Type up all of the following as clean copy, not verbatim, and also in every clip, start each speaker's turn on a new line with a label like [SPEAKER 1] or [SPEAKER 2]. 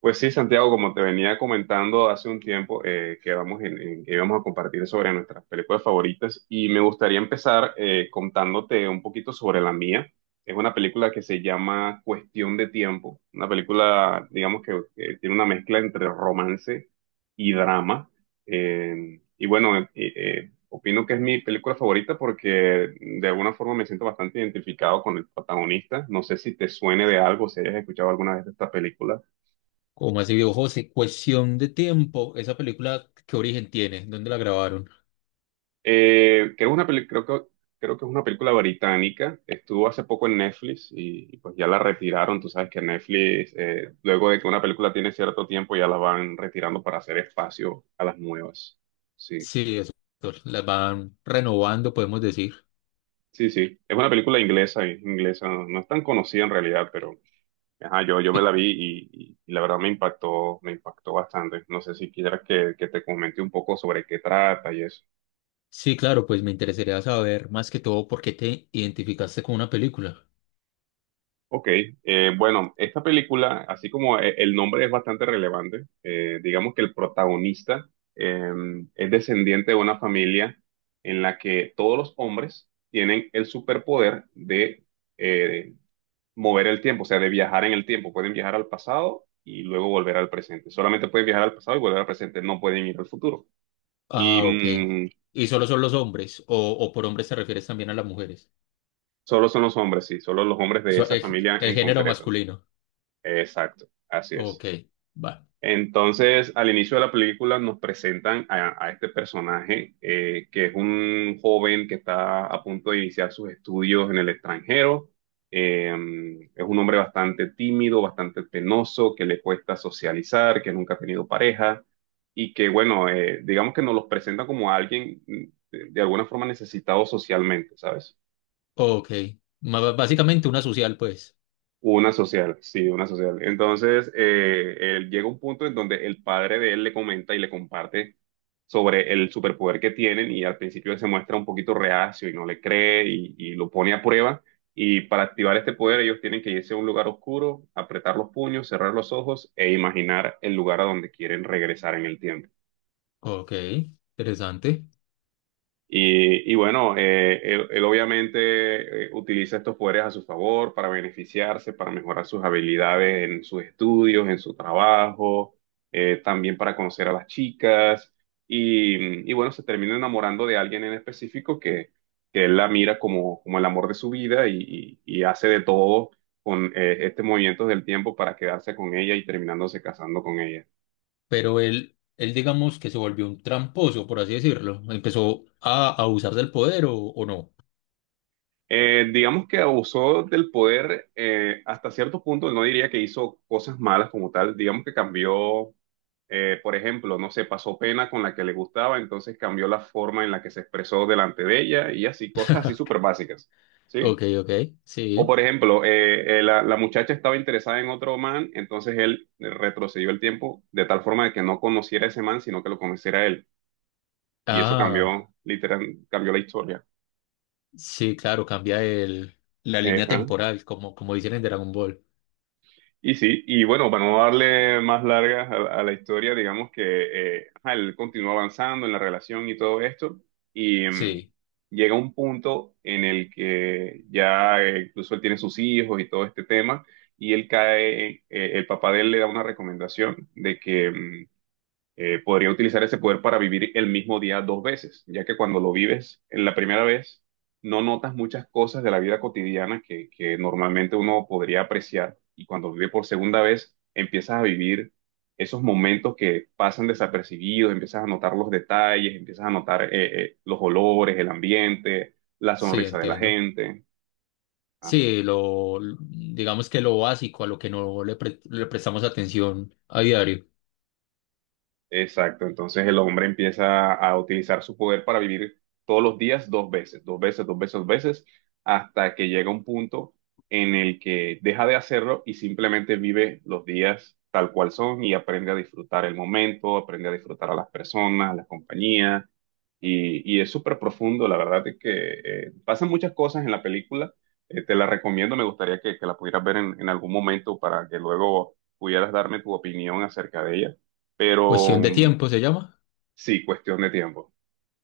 [SPEAKER 1] Pues sí, Santiago, como te venía comentando hace un tiempo, que vamos que íbamos a compartir sobre nuestras películas favoritas y me gustaría empezar, contándote un poquito sobre la mía. Es una película que se llama Cuestión de Tiempo, una película, digamos que tiene una mezcla entre romance y drama. Bueno, opino que es mi película favorita porque de alguna forma me siento bastante identificado con el protagonista. No sé si te suene de algo, si hayas escuchado alguna vez de esta película.
[SPEAKER 2] ¿Como así, viejo José? Cuestión de tiempo. ¿Esa película qué origen tiene? ¿Dónde la grabaron?
[SPEAKER 1] Creo, una peli- creo que, Creo que es una película británica. Estuvo hace poco en Netflix y pues ya la retiraron. Tú sabes que Netflix, luego de que una película tiene cierto tiempo, ya la van retirando para hacer espacio a las nuevas. Sí,
[SPEAKER 2] Sí, eso. Las van renovando, podemos decir.
[SPEAKER 1] sí, sí. Es una película inglesa, inglesa. No, no es tan conocida en realidad, pero ajá, yo me la
[SPEAKER 2] Y-
[SPEAKER 1] vi y la verdad me impactó bastante. No sé si quieras que te comente un poco sobre qué trata y eso.
[SPEAKER 2] sí, claro, pues me interesaría saber más que todo por qué te identificaste con una película.
[SPEAKER 1] Ok, bueno, esta película, así como el nombre es bastante relevante, digamos que el protagonista eh, es descendiente de una familia en la que todos los hombres tienen el superpoder de, eh, mover el tiempo, o sea, de viajar en el tiempo. Pueden viajar al pasado y luego volver al presente. Solamente pueden viajar al pasado y volver al presente, no pueden ir al futuro. Y
[SPEAKER 2] Ah, ok.
[SPEAKER 1] mm,
[SPEAKER 2] ¿Y solo son los hombres? ¿O por hombres te refieres también a las mujeres?
[SPEAKER 1] solo son los hombres, sí, solo los hombres de
[SPEAKER 2] So-
[SPEAKER 1] esa
[SPEAKER 2] el,
[SPEAKER 1] familia
[SPEAKER 2] el
[SPEAKER 1] en
[SPEAKER 2] género
[SPEAKER 1] concreto.
[SPEAKER 2] masculino.
[SPEAKER 1] Exacto, así
[SPEAKER 2] Ok,
[SPEAKER 1] es.
[SPEAKER 2] va.
[SPEAKER 1] Entonces, al inicio de la película nos presentan a este personaje, que es un joven que está a punto de iniciar sus estudios en el extranjero. Eh, es un hombre bastante tímido, bastante penoso, que le cuesta socializar, que nunca ha tenido pareja y que, bueno, digamos que nos los presenta como alguien, de alguna forma necesitado socialmente, ¿sabes?
[SPEAKER 2] Ok. Básicamente una social, pues.
[SPEAKER 1] Una social, sí, una social. Entonces, él llega un punto en donde el padre de él le comenta y le comparte sobre el superpoder que tienen y al principio él se muestra un poquito reacio y no le cree y lo pone a prueba. Y para activar este poder ellos tienen que irse a un lugar oscuro, apretar los puños, cerrar los ojos e imaginar el lugar a donde quieren regresar en el tiempo.
[SPEAKER 2] Ok, interesante.
[SPEAKER 1] Bueno, él obviamente, utiliza estos poderes a su favor para beneficiarse, para mejorar sus habilidades en sus estudios, en su trabajo, también para conocer a las chicas. Bueno, se termina enamorando de alguien en específico que él la mira como, como el amor de su vida y hace de todo con, este movimiento del tiempo para quedarse con ella y terminándose casando con ella.
[SPEAKER 2] Pero él digamos que se volvió un tramposo, por así decirlo. Empezó a abusar del poder, o no.
[SPEAKER 1] Digamos que abusó del poder, hasta cierto punto, no diría que hizo cosas malas como tal, digamos que cambió, por ejemplo, no sé, pasó pena con la que le gustaba, entonces cambió la forma en la que se expresó delante de ella y así, cosas así súper básicas, ¿sí?
[SPEAKER 2] Ok, ok,
[SPEAKER 1] O
[SPEAKER 2] sí.
[SPEAKER 1] por ejemplo, la muchacha estaba interesada en otro man, entonces él retrocedió el tiempo de tal forma de que no conociera a ese man, sino que lo conociera a él. Y eso
[SPEAKER 2] Ah,
[SPEAKER 1] cambió, literal, cambió la historia.
[SPEAKER 2] sí, claro, cambia la línea
[SPEAKER 1] Ajá.
[SPEAKER 2] temporal, como, como dicen en Dragon Ball.
[SPEAKER 1] Y sí, y bueno, para no darle más largas a la historia, digamos que, ajá, él continúa avanzando en la relación y todo esto, y
[SPEAKER 2] Sí,
[SPEAKER 1] llega un punto en el que ya, incluso él tiene sus hijos y todo este tema, y él cae, el papá de él le da una recomendación de que, podría utilizar ese poder para vivir el mismo día dos veces, ya que cuando lo vives en la primera vez, no notas muchas cosas de la vida cotidiana que normalmente uno podría apreciar y cuando vive por segunda vez, empiezas a vivir esos momentos que pasan desapercibidos, empiezas a notar los detalles, empiezas a notar, los olores, el ambiente, la
[SPEAKER 2] sí,
[SPEAKER 1] sonrisa de la
[SPEAKER 2] entiendo.
[SPEAKER 1] gente. ¿Ah?
[SPEAKER 2] Sí, digamos que lo básico, a lo que no le prestamos atención a diario.
[SPEAKER 1] Exacto, entonces el hombre empieza a utilizar su poder para vivir todos los días dos veces, dos veces, dos veces, dos veces, hasta que llega un punto en el que deja de hacerlo y simplemente vive los días tal cual son y aprende a disfrutar el momento, aprende a disfrutar a las personas, a la compañía, es súper profundo, la verdad es que, pasan muchas cosas en la película. Te la recomiendo, me gustaría que la pudieras ver en algún momento para que luego pudieras darme tu opinión acerca de ella, pero
[SPEAKER 2] Cuestión de tiempo se llama.
[SPEAKER 1] sí, cuestión de tiempo,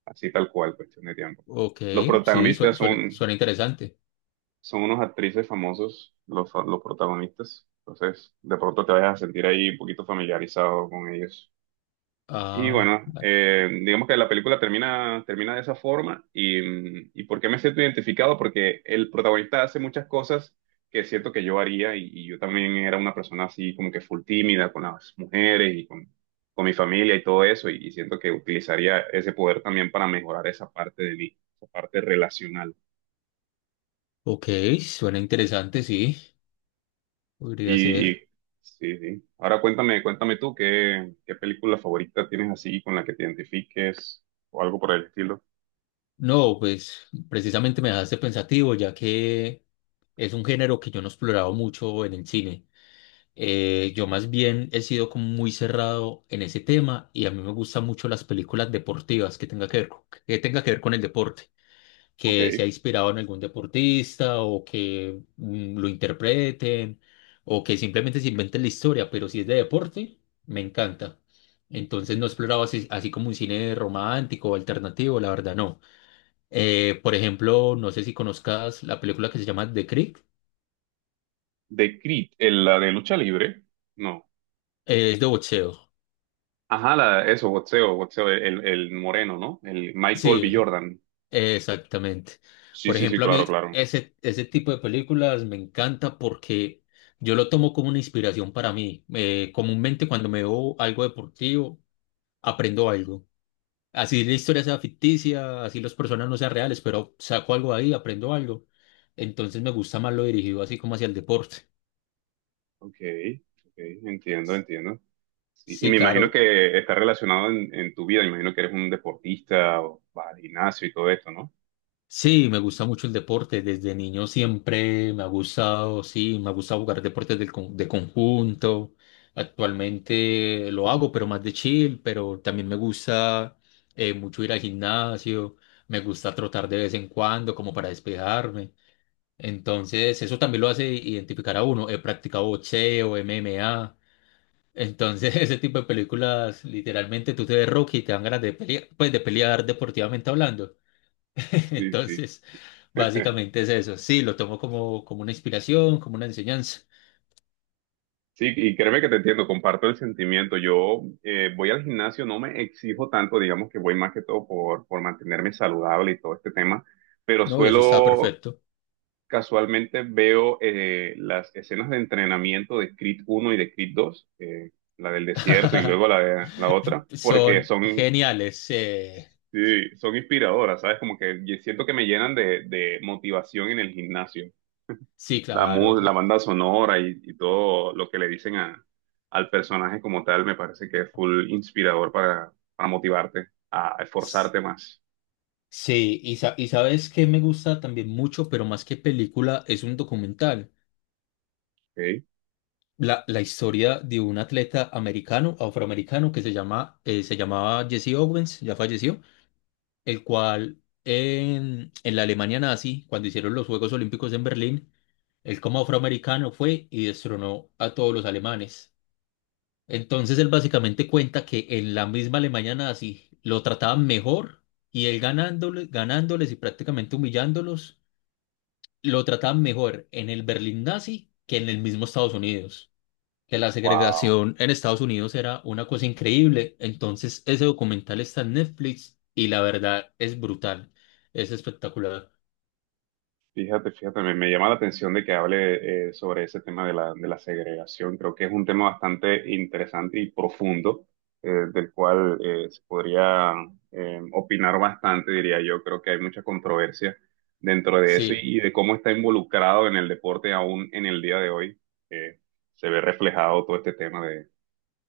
[SPEAKER 1] así tal cual, cuestión de tiempo.
[SPEAKER 2] Ok,
[SPEAKER 1] Los
[SPEAKER 2] sí,
[SPEAKER 1] protagonistas
[SPEAKER 2] suena,
[SPEAKER 1] son,
[SPEAKER 2] suena interesante.
[SPEAKER 1] son unos actrices famosos, los protagonistas, entonces de pronto te vas a sentir ahí un poquito familiarizado con ellos. Y
[SPEAKER 2] Ah,
[SPEAKER 1] bueno,
[SPEAKER 2] bueno.
[SPEAKER 1] digamos que la película termina, termina de esa forma y, y ¿por qué me siento identificado? Porque el protagonista hace muchas cosas que siento que yo haría y yo también era una persona así como que full tímida con las mujeres y con mi familia y todo eso y siento que utilizaría ese poder también para mejorar esa parte de mí, esa parte relacional.
[SPEAKER 2] Ok, suena interesante, sí. Podría
[SPEAKER 1] Y, y
[SPEAKER 2] ser.
[SPEAKER 1] sí, sí. Ahora cuéntame, cuéntame tú qué, qué película favorita tienes así con la que te identifiques o algo por el estilo.
[SPEAKER 2] No, pues precisamente me dejaste pensativo, ya que es un género que yo no he explorado mucho en el cine. Yo más bien he sido como muy cerrado en ese tema y a mí me gustan mucho las películas deportivas que tenga que ver, que tenga que ver con el deporte,
[SPEAKER 1] Ok.
[SPEAKER 2] que sea inspirado en algún deportista o que lo interpreten o que simplemente se inventen la historia, pero si es de deporte, me encanta. Entonces no he explorado así, así como un cine romántico o alternativo, la verdad no. Por ejemplo, no sé si conozcas la película que se llama The Creek,
[SPEAKER 1] De Creed, la de lucha libre, no.
[SPEAKER 2] es de boxeo.
[SPEAKER 1] Ajá, la, eso, boxeo, boxeo, el moreno, ¿no? El Michael B.
[SPEAKER 2] Sí,
[SPEAKER 1] Jordan.
[SPEAKER 2] exactamente.
[SPEAKER 1] Sí,
[SPEAKER 2] Por
[SPEAKER 1] sí, sí,
[SPEAKER 2] ejemplo, a
[SPEAKER 1] claro,
[SPEAKER 2] mí
[SPEAKER 1] claro.
[SPEAKER 2] ese, ese tipo de películas me encanta porque yo lo tomo como una inspiración para mí. Comúnmente cuando me veo algo deportivo, aprendo algo. Así la historia sea ficticia, así las personas no sean reales, pero saco algo ahí, aprendo algo. Entonces me gusta más lo dirigido así como hacia el deporte.
[SPEAKER 1] Ok, ok, entiendo, entiendo. Sí, y
[SPEAKER 2] Sí,
[SPEAKER 1] me imagino
[SPEAKER 2] claro.
[SPEAKER 1] que está relacionado en tu vida, me imagino que eres un deportista o vas al gimnasio y todo esto, ¿no?
[SPEAKER 2] Sí, me gusta mucho el deporte. Desde niño siempre me ha gustado, sí, me ha gustado jugar deportes de conjunto. Actualmente lo hago, pero más de chill, pero también me gusta mucho ir al gimnasio, me gusta trotar de vez en cuando como para despejarme. Entonces, eso también lo hace identificar a uno. He practicado boxeo, M M A. Entonces, ese tipo de películas, literalmente tú te ves Rocky y te dan ganas de pelear, pues de pelear deportivamente hablando.
[SPEAKER 1] Sí, sí.
[SPEAKER 2] Entonces, básicamente es eso. Sí, lo tomo como, como una inspiración, como una enseñanza.
[SPEAKER 1] Sí, y créeme que te entiendo, comparto el sentimiento. Yo, voy al gimnasio, no me exijo tanto, digamos que voy más que todo por mantenerme saludable y todo este tema, pero
[SPEAKER 2] No, y eso está
[SPEAKER 1] suelo
[SPEAKER 2] perfecto.
[SPEAKER 1] casualmente veo, las escenas de entrenamiento de Creed uno y de Creed dos, la del desierto y luego la, la otra, porque
[SPEAKER 2] Son
[SPEAKER 1] son,
[SPEAKER 2] geniales.
[SPEAKER 1] sí, son inspiradoras, ¿sabes? Como que siento que me llenan de motivación en el gimnasio.
[SPEAKER 2] Sí,
[SPEAKER 1] La,
[SPEAKER 2] claro.
[SPEAKER 1] la banda sonora y todo lo que le dicen al personaje como tal me parece que es full inspirador para motivarte a
[SPEAKER 2] S-
[SPEAKER 1] esforzarte más.
[SPEAKER 2] Sí, y, y sabes que me gusta también mucho, pero más que película, es un documental.
[SPEAKER 1] ¿Ok?
[SPEAKER 2] La historia de un atleta americano, afroamericano, que se llama, se llamaba Jesse Owens, ya falleció, el cual en la Alemania nazi, cuando hicieron los Juegos Olímpicos en Berlín, él como afroamericano fue y destronó a todos los alemanes. Entonces él básicamente cuenta que en la misma Alemania nazi lo trataban mejor y él ganándoles, ganándoles y prácticamente humillándolos, lo trataban mejor en el Berlín nazi que en el mismo Estados Unidos, que la
[SPEAKER 1] Wow.
[SPEAKER 2] segregación en Estados Unidos era una cosa increíble. Entonces, ese documental está en Netflix y la verdad es brutal, es espectacular.
[SPEAKER 1] Fíjate, fíjate, me llama la atención de que hable, sobre ese tema de la segregación. Creo que es un tema bastante interesante y profundo, del cual, se podría, opinar bastante, diría yo. Creo que hay mucha controversia dentro de eso
[SPEAKER 2] Sí,
[SPEAKER 1] y de cómo está involucrado en el deporte aún en el día de hoy. Eh, Se ve reflejado todo este tema de,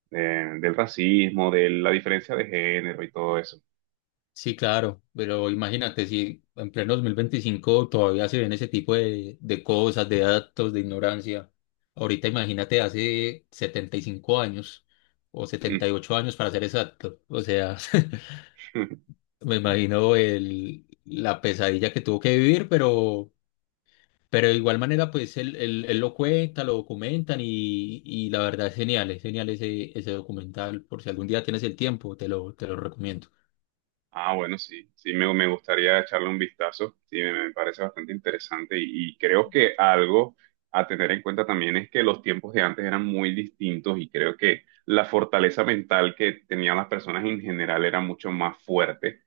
[SPEAKER 1] del racismo, de la diferencia de género y todo eso.
[SPEAKER 2] sí, claro, pero imagínate si en pleno 2025 todavía se ven ese tipo de cosas, de datos, de ignorancia. Ahorita imagínate hace 75 años o 78 años para ser exacto. O sea, me imagino el, la pesadilla que tuvo que vivir, pero de igual manera, pues él lo cuenta, lo documentan y la verdad es genial ese, ese documental, por si algún día tienes el tiempo, te lo recomiendo.
[SPEAKER 1] Ah, bueno, sí, sí, me gustaría echarle un vistazo, sí, me parece bastante interesante y creo que algo a tener en cuenta también es que los tiempos de antes eran muy distintos y creo que la fortaleza mental que tenían las personas en general era mucho más fuerte,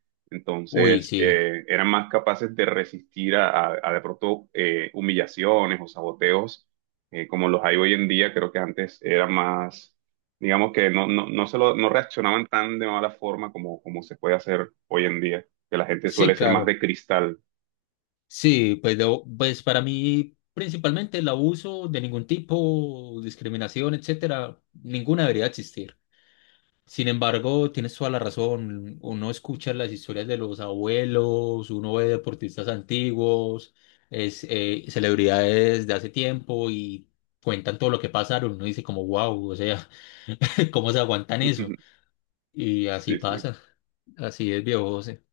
[SPEAKER 2] Uy,
[SPEAKER 1] entonces,
[SPEAKER 2] sí,
[SPEAKER 1] eran más capaces de resistir a de pronto, humillaciones o saboteos, como los hay hoy en día, creo que antes era más, digamos que no, no, no, no reaccionaban tan de mala forma como, como se puede hacer hoy en día, que la gente
[SPEAKER 2] sí,
[SPEAKER 1] suele ser más
[SPEAKER 2] claro.
[SPEAKER 1] de cristal.
[SPEAKER 2] Sí, pues, pues para mí, principalmente el abuso de ningún tipo, discriminación, etcétera, ninguna debería existir. Sin embargo, tienes toda la razón. Uno escucha las historias de los abuelos, uno ve deportistas antiguos, es, celebridades de hace tiempo y cuentan todo lo que pasaron. Uno dice como, wow, o sea, ¿cómo se aguantan eso? Y así
[SPEAKER 1] Sí, sí.
[SPEAKER 2] pasa. Así es, viejo José.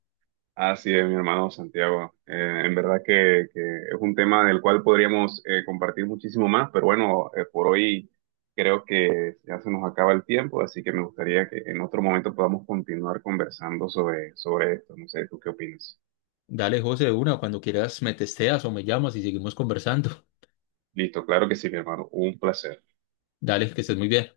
[SPEAKER 1] Así es, mi hermano Santiago. En verdad que es un tema del cual podríamos, compartir muchísimo más, pero bueno, por hoy creo que ya se nos acaba el tiempo, así que me gustaría que en otro momento podamos continuar conversando sobre, sobre esto. No sé, ¿tú qué opinas?
[SPEAKER 2] Dale, José, de una, cuando quieras me testeas o me llamas y seguimos conversando.
[SPEAKER 1] Listo, claro que sí, mi hermano. Un placer.
[SPEAKER 2] Dale, que estés muy bien.